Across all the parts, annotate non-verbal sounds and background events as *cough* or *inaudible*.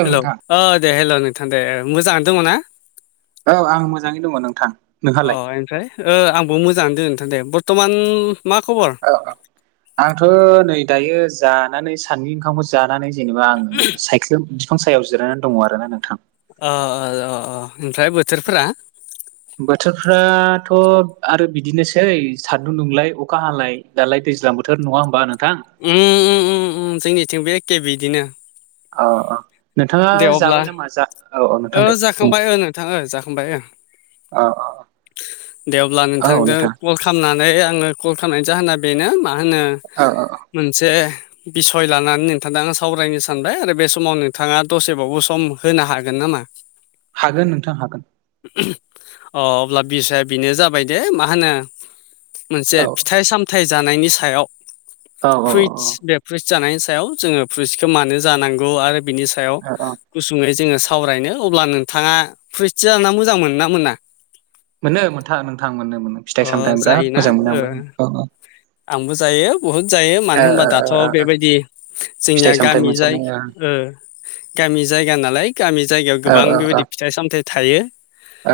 औ हेलौ नोंथां ओ दे हेल' नोंथां दे मोजाङानो दङ ना? औ आं मोजाङै दङ नोंथां। अ नोंहालाय ओनिफ्राय ओ आंबो मोजाङानो दोन नोंथां दे बर्थ'मान मा खबर? औ औ आंथ' नै दायो जानानै साननि ओंखामखौ जानानै। जेनेबा आङो सायख्लुम बिफां सायाव जिरायनानै दङ आरो ना नोंथां। अ अ अ अ ओमफ्राय बोथोरफोरा? बोथोरफ्रा थ' आरो बिदिनोसै सान्दुं दुंलाय अखा हालाय। दालाय दैज्लां बोथोर नङा होनोमबा नोंथां? उम उम उम उम जोंनिथिंबो एखे बिदिनो। औ औ नोंथाङा दे अब्ला जाबाय नामा? जा औ औ नोंथां ओ दे बुं दे जाखांबाय ओ नोंथां ओ जाखांबाय ओ। अ दे अब्ला अ औ नोंथांजों नोंथां कल खालामनानै आङो कल खालामनायनि जाहोना बेनो मा होनो औ औ औ मोनसे बिसय लानानै नोंथांदों आं सावरायनो सानबाय आरो बे समाव नोंथाङा दसेबावबो सम होनो हागोन गोन नामा हागोन नोंथां हागोन। अ अब्ला बिसाया बेनो जाबाय दे मा होनो मोनसे औ फिथाइ सामथाइ जानायनि सायाव औ औ फुइथ्स बे फ्र्रिइ्स जानायनि सायाव जोङो फ्रुइसखौ मानो जानांगौ आरो बिनि सायाव औ औ गुसुङै जोङो सावरायनो अब्ला नोंथाङा फ्रिथि जार ना मोजां मोन ना मोना मोनो मोनथा नोंथां मोननो मोनो अ फिथाइ सामथाइ बिराद जायोना मोजां मोनो ओ आंबो अ अ। आंबो जायो। बहुद जायो ओ मानो होनबा दाथ' ओ बेबायदि फिथाइ जोंनिया सामथाइ गामि जाय मोनसावनाय गामि जायगा नालाय गामि जायगायाव ओ गोबां औ औ बेबायदि फिथाइ सामथाइ थायो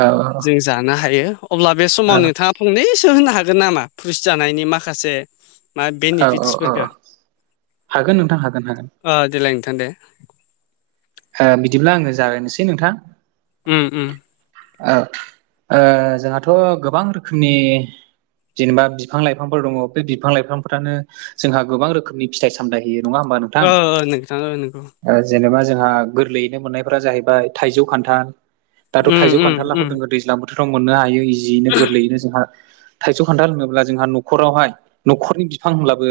औ जों जानो हायो। अब्ला बे औ समाव नोंथाङा फंनैसो होनो हागोन नामा पुलिस जानायनि माखासे मा औ औ औ बेनिफिटसफोरखो हागोन नोंथां हागोन हागोन देलाय नोंथां दे बिदिब्ला आङो जागायोनोसै नोंथां उम उम औ जोंहाथ' गोबां रोखोमनि जेनेबा बिफां लाइफांफोर दङ बे बिफां लाइफांफोरानो जोंहा गोबां रोखोमनि फिथ सामथाय होयो नङा होमबा नों अ नोंथां ओ नंगौ जेनेबा जोंहा गोरलैयैनो मोननायफोरा जाहैबाय थाइजौ खान्थाल दाथ' उम थाइजौ उम खान्थालाखौ उम जोङो दैज्लां बोथोराव मोननो हायो इजियैनो गोरलैयैनो जोंहा थाइजौ खान्थाल लोङोब्ला जोंहा न'खरावहाय न'खरनि बिफां होनब्लाबो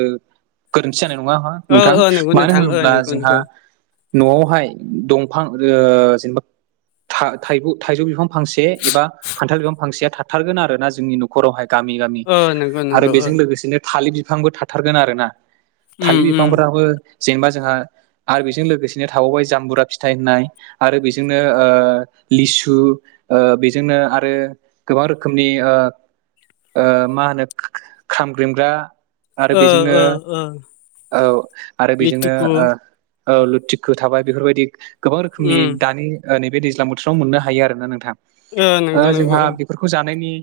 गोरोन्थि जानाय नङा ओ नोंथां ओ नंगौ मानो नोंथां ओ होनोब्ला नंगौ जोंहा नंगौ न'आवहाय दंफां जेनेबा थ थाइजौ बिफां फांसे एबा खान्थाल गोबां फांसेया थाथारोन ना जोंनि न'खरावहाय गामि गामि ओ नंगौ आरो नंगौ ओ बेजों लोगोसेनो थालिर बिफांबो थाथारगोन आरो ना उम थालिर उम बिफांफोराबो जेनेबा जोंहा आरो बेजों लोगोसेनो थाबावबाय जाम्बुरा फिथाइ होननाय आरो बेजोंनो लिसु बेजोंनो आरो गोबां रोखोमनि मा होनो खामग्रमग्रा आरो ओ बेजोंनो ओ ओ औ आरो बेजोंनो लिटुकु लुथिख थाबाय बेफोरबायदि गोबां रोखोमनि उम दानि ओ नैबे दैज्लां बोथोराव मोननो हायो आरो ना नोंथां ओ नंगौ नंगौ जोंहा फोरफोरखौ जानायनि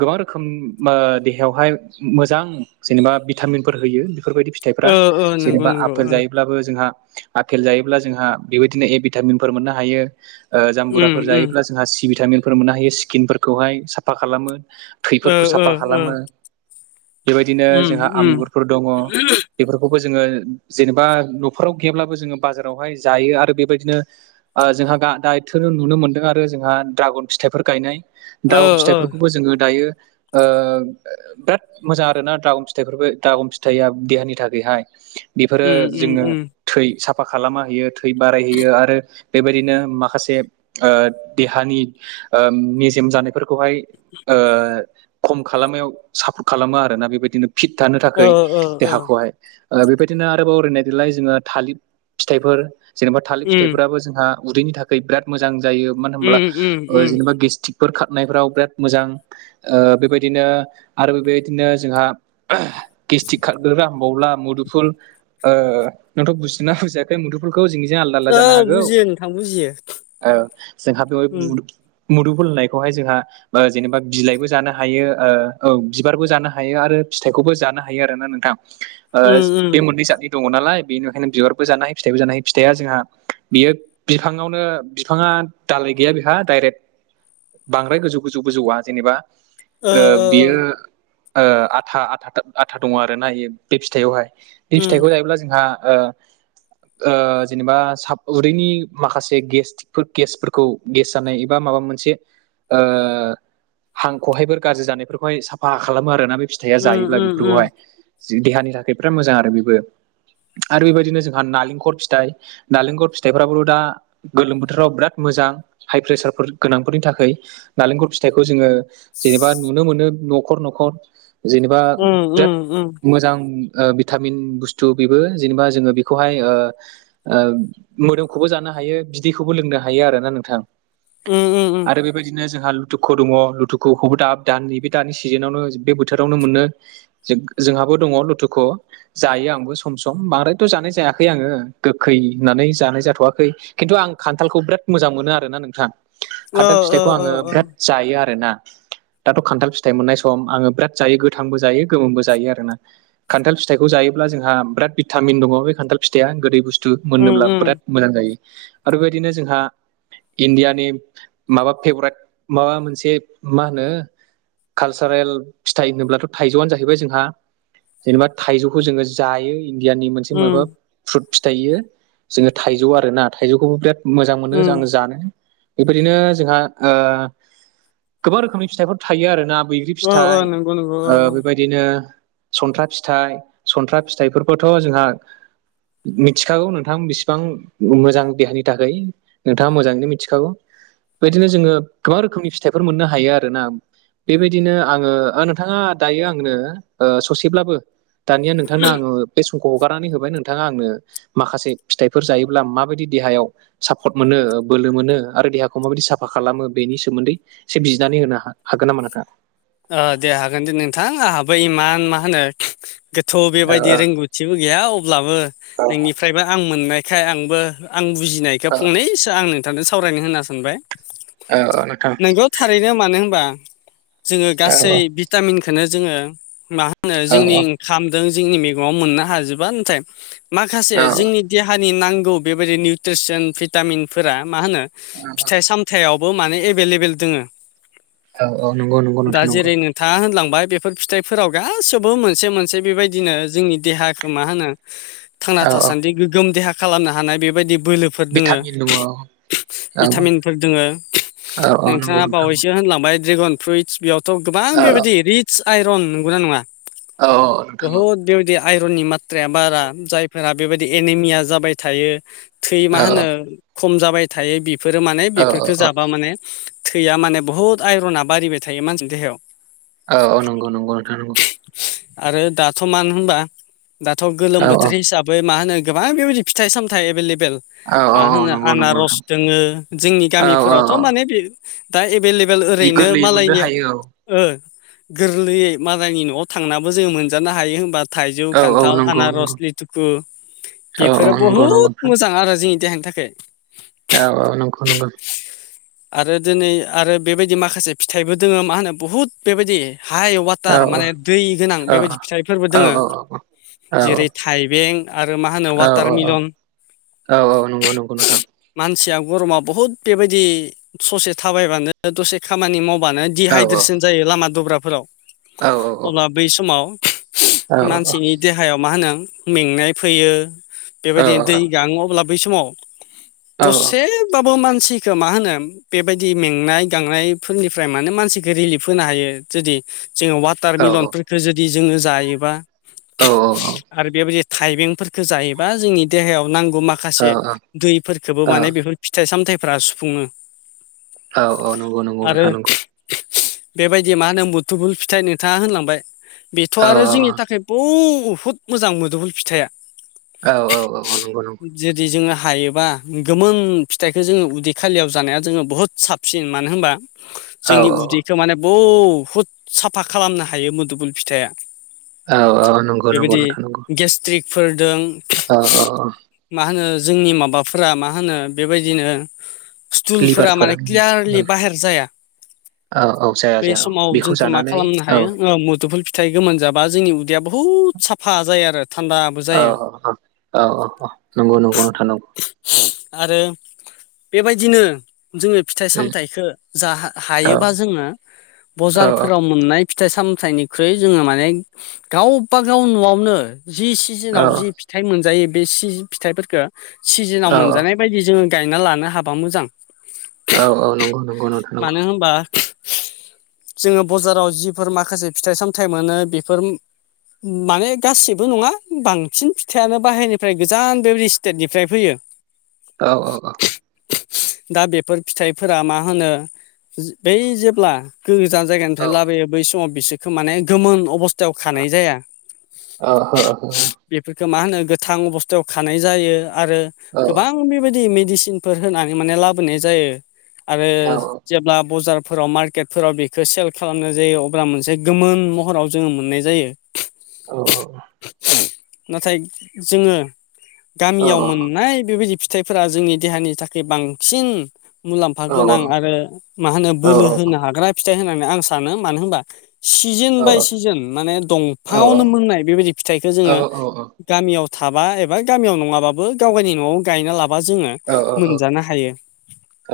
गोबां रोखोम देहायावहाय मोजां जेनेबा भिटामिनफोर होयो बेफोरबायदि फिथाइफ्रा ओ ओ नंगौ जेनेबा नंगौ आफपेल ओ जायो। बो जोंहा आफपेल जायोब्ला जोंहा बेबायदिनो ए भिटामिनफोर मोननो हायो। उम जामबुराफोर उम जायोब्ला जोंहा सि भिटामिनफोर मोननो हायो स्किनफोरखौहाय साफा खालामो। ओ थैफोरखौ ओ साफा ओ खालामो बेबायदिनो उम जोंहा उम आमगुरफोर दङ। बेफोरखौबो जोङो जेनेबा न'खराव गैयाब्लाबो जोङो बाजारावहाय जायो आरो बेबायदिनो जोंहा दा एथ नुनो मोन्दों आरो जोंहा दड्रागन फिथाइफोर गायनाय दाउ ओ ओ फिथाइफोरखौबो जोङो दायो। बिराद मोजां आर ना दागम फिथाइफोरबो दागम फिथाइआ देहानि थाखायहाय बेफोरो उम उम जोङो उम थै साफा खालामा होयो थै बारायहैयो आरो बेबायदिनो माखासे देहानि मेजेम जानायफोरखौहाय खम खालामाव सापर्ट खालामो आरोना बेबायदिनो फिट थानो ओ थाखाय ओ ओ देहाखौहाय बेबायदिनो आरोबावरायनाय दलाय जोङो थालिर फिथाइफोर जेनेबा थालिर उम फिथाइफोराबो जोंहा उदैनि थाखाय बिराद मोजां जायो। मानो होनोमब्ला उम उम उम जेनेबा गेस्टि्रिकफोर खारनायफोराव बिराद मोजां बेबायदिनो आरो बेबायदिनो जोंहा गेस्टिक खारग राबावला मुदुफुल नोंथ' बुजिना बुजाखै आाइ मुदुफोरखौ जोंजों आलदा आलदा ओ जानो हागौ बुजियो नोंथां बुजियो जोंहा बेवहाय उम मुदु फनायखौहाय जोंहा जेनेबा बिलाइबो जानो हायो ओ औ बिबारबो जानो हायो आरो फिथाइखौबो जानो हायो आरो ना नोंथां *inaudible* ओ उम बे मोननै जादनि दङ नालाय बेनिखायनो बिबारबो जानो हायो फिथाइबो जानो हायो फिथाइआ जोंहा बियो बिफाङावनो बिफाङा दालाय गैया बेहा दडाइरेक्ट बांद्राय गोजौ गोजौ गोजौआ जेनेबा ओ ओ ओ बियो आथा आथा आथा दङ आरोना बे फिथाइयावहाय बे फिथाइखौ उम जायोब्ला जोंहा ओ ओ जेनेबा साब उदैनि माखासे गेस फोर गेसफोरखौ गेस जानाय एबा माबा मोनसे ओ हांखौहायबो गाज्रि जानायफोरखौहाय साफा खालामो आरोना बे फि फिथाया उम जायोब्ला उम उम बेफोरखौहाय देहानि थाखाय बिराद मोजां आरो बेबो आरो बेबायदिनो जोंहा नालेंखर फिथाइ नारेंखर फिथाइफ्राबोथ' दा गोलोम बोथोराव बिराद मोजां हाइ प्रेसारफोर गोनांफोरनि थाखाय नालेंखल फिथाइखौ जोङो जेनेबा नुनो मोनो न'खर न'खर जेनेबा उम उम बिराद उम मोजां ओ भिटामिन बुस्थु बेबो जेनेबा जोङो बेखौहाय ओ ओ मोदोमखौबो जानो हायो बिदैखौबो लोंनो हायो आरो ना नोंथां उम उम उम आरो बेबायदिनो जोंहा लुथुखु दङ लुथुखुखौबो दा दानि बे दानि सिजोनावनो बे बोथोरावनो मोनो जों जोंहाबो दङ लुथुखु जायो आंबो सम सम बांद्रायथ' जानाय जायाखै आङो गोखै होननानै जानाय जाथ'वाखै खिन्थु आं खान्थालखौ बिराद मोजां मोनो आरोना नोंथां ओ खान्थाल ओ फिथाइखौ ओ आङो ओ बिराद जायो आरोना दाथ' खान्थाल फिथाइ मोननाय सम आङो बिराद जायो गोथांबो जायो गोमोमबो जायो आरोना खान्थाल फिथाइखौ जायोब्ला जोंहा बिराद भिटामिन दङ बे खान्थाल फिथाइआ गोदै बुस्थु उम मोनोब्ला उम बिराद मोजां जायो आरो बेबायदिनो जोंहा इण्डियानि माबा फेभराइट माबा मोनसे मा होनो कालसारेल फिथाइ होनोब्लाथ' थाइजौआनो जाहैबाय जोंहा जेनेबा थाइजौखौ जोङो जायो इण्डियानि मोनसे उम माबा फ्रुट फिथाइयो जोङो थाइजौ आर ना थाइजौखौबो बिराद मोजां मोनो उम आं जानो बेबायदिनो जोंहा ओ गोबां रोखोमनि फिथाइफोर थायो आरोना बै ग्रि ओ ओ फिथाय नंगौ नंगौ ओ बेबायदिनो सनथ्रा फिथाय सनथ्रा फिथायफोर खौथ' जोंहा मिथिखागौ नोंथां बिसिबां मोजां देहानि थाखाय नोंथाङा मोजाङैनो मिथिखागौ बेदिनो जोङो गोबां रोखोमनि फिथाइफोर मोननो हायो आरो ना बेबायदिनो आङो नोंथाङा दायो आंनो ओ ससेब्लाबो दानिया नोंथांनो आङो बे समखौ हगारनानै होबाय नोंथाङा आंनो माखासे फिथाइफोर जायोब्ला माबायदि देहायाव सापर्ट मोनो बोलो मोनो आरो देहाखौ माबायदि साफा खालामो बेनि सोमोन्दै एसे बिजनानै होनो हा हागोन नामा नोंथाङा ओ दे हागोन दे नोंथां आंहाबो इमान मा होनो गोथौ औ बेबायदि रोंगौथि थिबो गैया अब्लाबो औ नोंनिफ्रायबो आं मोननायखाय आंबो आं बु बुजिनायखौ फंनैसो आं नोंथांजों सावरायनो होना सानबाय औ औ नोंथां नोंगौ थारैनो मानो होनबा जोङो औ गासै भिटामिनखौनो जोङो मा होनो औ जोंनि खामदों जोंनि मैगङाव मोननो हाजोबा नाथाय माखासे औ जोंनि देहानि नांगौ बेबायाददि निउट्रिसन भिटामिन फोरा मा होनो फिथाइ साम फिथायावबो माने एभेलेबेल दोङो औ औ नंगौ नंगौ नोंथां नगौ। नोंथा होनलांबाय बेफोर फिथाइफोराव गासैबो मोनसे मोनसे बेबायदिनो जोंनि देहाखौ मा होनो थांना औ औ थासान्दि गोग्गोम देहा खालामनो हानाय बेबायदि बोलोब भिटामिन दङ औ भिटामिनफोर दोङो औ औ नंगौ नोंथाङा नोंथां औ बावैसो होनलांबाय ड्रेगन फ्रुइटस बेयावथ' गोबां औ बेबायदि रितस आइरन नंगौना नङा औ औ नोंथां औ बहुद बेबायदि आइरननि मत्राया बारा जायफोरा बेबायाददि एनिमिया जाबाय थायो थै औ मा होनो खम जाबाय थायो बेफोरो माने औ बेफोरफोरखौ औ जाबा माने थैया माने बहुद आयरना बारिबाय थायो मानसिनि देहायाव। औ औ नंगौ नंगौ नोंथां नंगौ। आरो दाथ' मानो होनबा दाथ' गोलोम औ औ बोथोर हिसाब बै मा होनो गोबां बेबायदि फिथाइ सामथाइ एभेलेबेल औ औ मा औ होनो नंगौ नंगौ आनारस नोंथां दोङो जोंनि औ औ औ गामिफोरावथ' माने बे दा एभेलेबेल ओरैनो गोरलैयै मोननो मालायनियाव हायो गोरलैयै मालायनि न'आव थांनाबो जोङो मोनजानो हायो होमबा थाइजौ, औ औ खान्थाल, नंगौ नंगौ आनारस, लेटुखु औ औ बेफोरो नंगौ नंगौ बहुद नोंथां मोजां आरो जोंनि देहानि थाखाय औ औ नंगौ नंगौ। आरो दिनै आरो बेबायदि माखासे फिथाइबो दोङो मा होनो बुहुत बेबायदि हाइ वाट औ थार माने दै गोनां औ बेबायदि फिथाइफोरबो औ दोङो। औ औ जेरै थाइबें आरो मा होनो औ वाटार मिलन। औ औ नंगौ नंगौ नोथां। मानसिया गरमा बहुद बेबायदि ससे थाबायबानो दसे खामानि मावबानो औ दिहाइद्रेसन जायो लामा दब्राफोराव औ अब्ला बै समाव औ औ मानसिनि देहायाव मा होनो मेंनाय फैयो बेबायदिनो दै गाङो अब्ला बै समाव दसे बाबो मानसिखौ मा होनो बेबायदि मेंनाय गांनाय फोरनिफ्राय माने मानसिखौ रिलिफ होनो हायो जुदि जोङो वाटार मिलनफोर खौ जुदि जोङो जायोबा औ आरो बेबादि थाइबेंफोरफोरखौ जायोबा जोंनि देहायाव नांगौ माखासे औ दैफोरखौबो औ माने बेफोर फिथाइ सामथाइफ्रा सुफुङो। औ औ नंगौ नंगौ आरो नोंथां नंगौ। बेबायदि मा होनो मुथुुबुल फिथाइ नोंथाङा होनलांबाय बेथ' औ आरो जोंनि थाखाय बुहुद मोजां मोदोफुल फिथाइया औ औ औ नंगौ नंगौ। जुदि जोङो हायोबा गोमोन फिथाइखौ जोङो उदै खालियाव जानाया जोङो बुहुत साबसिन मानो होनबा औ जोंनि उदैखौ माने बुहुद साफा खालामनो हायो मोदुफुल फिथाइया। औ औ नंगौ नंगौ बेबायदि नोंथां नंगौ गेस्ट्रिकफोर दं औ औ औ मा होनो जोंनि माबाफोरा मा होनो बेबायदिनो स्टुलफोरा लिभारफोर माने क्लियारलि बाहेर जाया औ औ। जाया बे जाया औ समाव बेखौ जोंखौ मा जानानै खालामनो औ हायो मोदुफुल फिथाइ गोमोन जाबा जोंनि उदैया बहुत साफ फा जायो आरो थान्दाबो औ जायो। औ औ नंगौ नंगौ नोंथां नंगौ। आरो बेबायदिनो जोङो फिथाइ उम सामथाइखो जा औ हायोबा जोङो औ बजारफोराव मोननाय फिथाइ सामथाइनिख्रुइ जोङो माने गावबा गाव न'आवनो जि सिजोनाव जि फि थाइ मोनजायो बे सि फिथाइफोरखो सिजोनाव औ मोनजानाय बायदि जोङो गायना लानो हाबा मोजां। औ औ नंगौ नंगौ नोंथां नंगौ मानो होमबा जोङो बजाराव जिफोर माखासे फिथाइ सामथाइ मोनो बेफोर माने गासिबो नङा बांसिन फिथाइयानो बाहेरनिफ्राय गोजान बेबादि स्टेटनिफ्राय फैयो। *inaudible* औ औ औ दा बेफोर फिथाइफोरा मा होनो बै जेब्ला गोजान औ जायगानिफ्राय लाबोयो बै समाव बिसोरखौ माने गोमोन अबस थायाव खानाय जाया। हो हो औ बेफोरखौ मा होनो गोथां अबस्थायाव खानाय जायो आरो गोबां गोबां बेबायदि मेडिसिनफोर होनानै माने लाबोनाय जायो आरो जेब्ला बजारफोराव मार्केटफोराव बेखौ सेल खालामनाय जायो अब्ला मोनसे गोमोन महराव जोङो मोननाय जायो। नाथाय जोङो औ गामियाव मोननाय बेबायदि फिथाइफोरा जोंनि देहानि थाखाय बांसिन मुलाम्फा गोनां औ आरो मा होनो बोलो होनो हाग्रा फिथाइ होननानै आं सानो मानो होनबा सिजोन बाय सिजोन माने दंफाङावनो मोननाय बेबायदि फिथाइखौ औ जोङो गामियाव थाबा एबा गामियाव नङाबाबो गाव गावनि न'आव गायना लाबा जोङो औ मोनजानो हायो।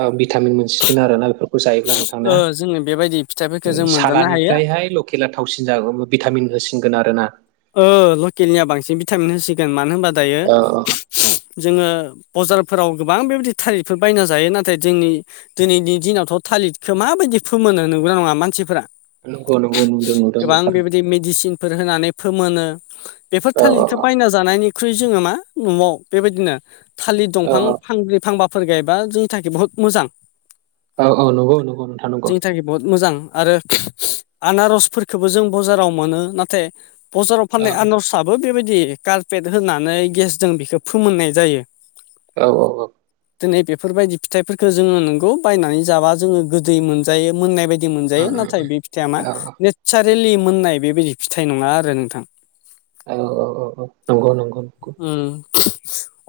औ भिटामिन मोनसिगोन आरो ना बेफोरखौ जायोब्ला नोंथां। ना ओ जोङो बेबायदि फिथाइफोर सालानिफ्रायहाय लकेला थावसिन जागोन भिटामिन होसिनगोन आरो ना? ओ लकेलनिया बांसिन भिटामिन होसिगोन मानो होनबा दायो औ औ जोङो बजारफोराव गोबां बेबायदि थारिफोर बायना जायो नाथाय जोंनि दिनैनि दिनावथ' थालिरखौ माबायदि फोमोनो नुग्रा नङा मानसिफोरा नंगौ नंगौ नुदों नुदों गोबां नुखादों बेबायदि मेडिसिन फोर होनानै फोमोनो बेफोर औ औ थालिर बायनानै जानायनिख्रुय जोङो मा न'आव बेबायदिनो थालिर औ दंफां फांब्रै फांबा फोर गायबा जोंनि थाखाय बहुत मोजां। औ औ नंगौ नंगौ नोंथां नंगौ जोंनि थाखाय बहुत मोजां आरो आनारसफोरफोरखौबो जों बाजाराव मोनो नाथाय बजाराव औ फाननाय आनारसाबबो बेबायदि कारपेट होनानै गेसजों बेखौ फोमोननाय जायो। औ औ औ दिनै बेफोरबायदि फिथाइफोरखौ जोङो नंगौ बायनानै जाबा जोङो गोदै मोनजायो मोननाय बाय दि उम मोनजायो नाथाय बे फिथाइया मा औ नेचारेलि मोननाय बेबायदि फिथाइ नङा आरो नोंथां। औ औ औ नंगौ नंगौ ओं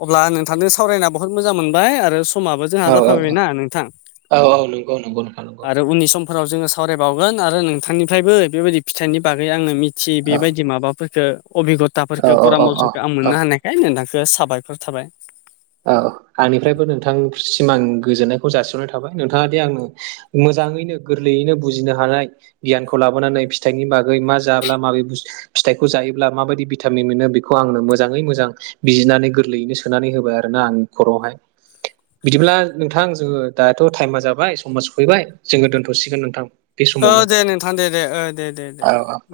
अब्ला नोंथांजों सावरायना बुहुत मोजां मोनबाय आरो समाबो जोंहा औ औ जाफायायनाा नोंथां औ औ नंगौ नंगौ नोंथां नंगौ आरो उननि सम फोराव जोङो सावरायबावगोन आरो नोंथांनिफ्रायबो बेबायदि फिथाइनि बागै आङो मि थियि औ बेबायदि माबाफोरफोरखौ औ अबिगथाफोरफोरखौ औ परामर्स औ औ मोननो हानायखाय नोंथांखौ साबायखर थाबाय। औ आंनिफ्रायबो नोंथांसिम आं गोजोननायखौ जासिहरनाय थाबाय नोंथाङा दि आंनो मोजाङैनो गोरलैयैनो बुजिनो हानाय गियानखौ लाबोनानै फिथाइनि बागै मा जाब्ला माबोरै बु फिथाइखौ जायोब्ला माबायदि भिटामिन मोनो बेखौ आंनो मोजाङै मोजां बिजिनानै गोरलैयैनो सोनानै होबाय आरो ना आं खरआवहाय बिदिब्ला नोंथां जोङो दाथ' टाइमा जाबाय समाज सफैबाय जोङो दोन्थ'सिगोन नोंथां बे औ समावनो दे नोंथां दे दे दे दे दे औ औ औ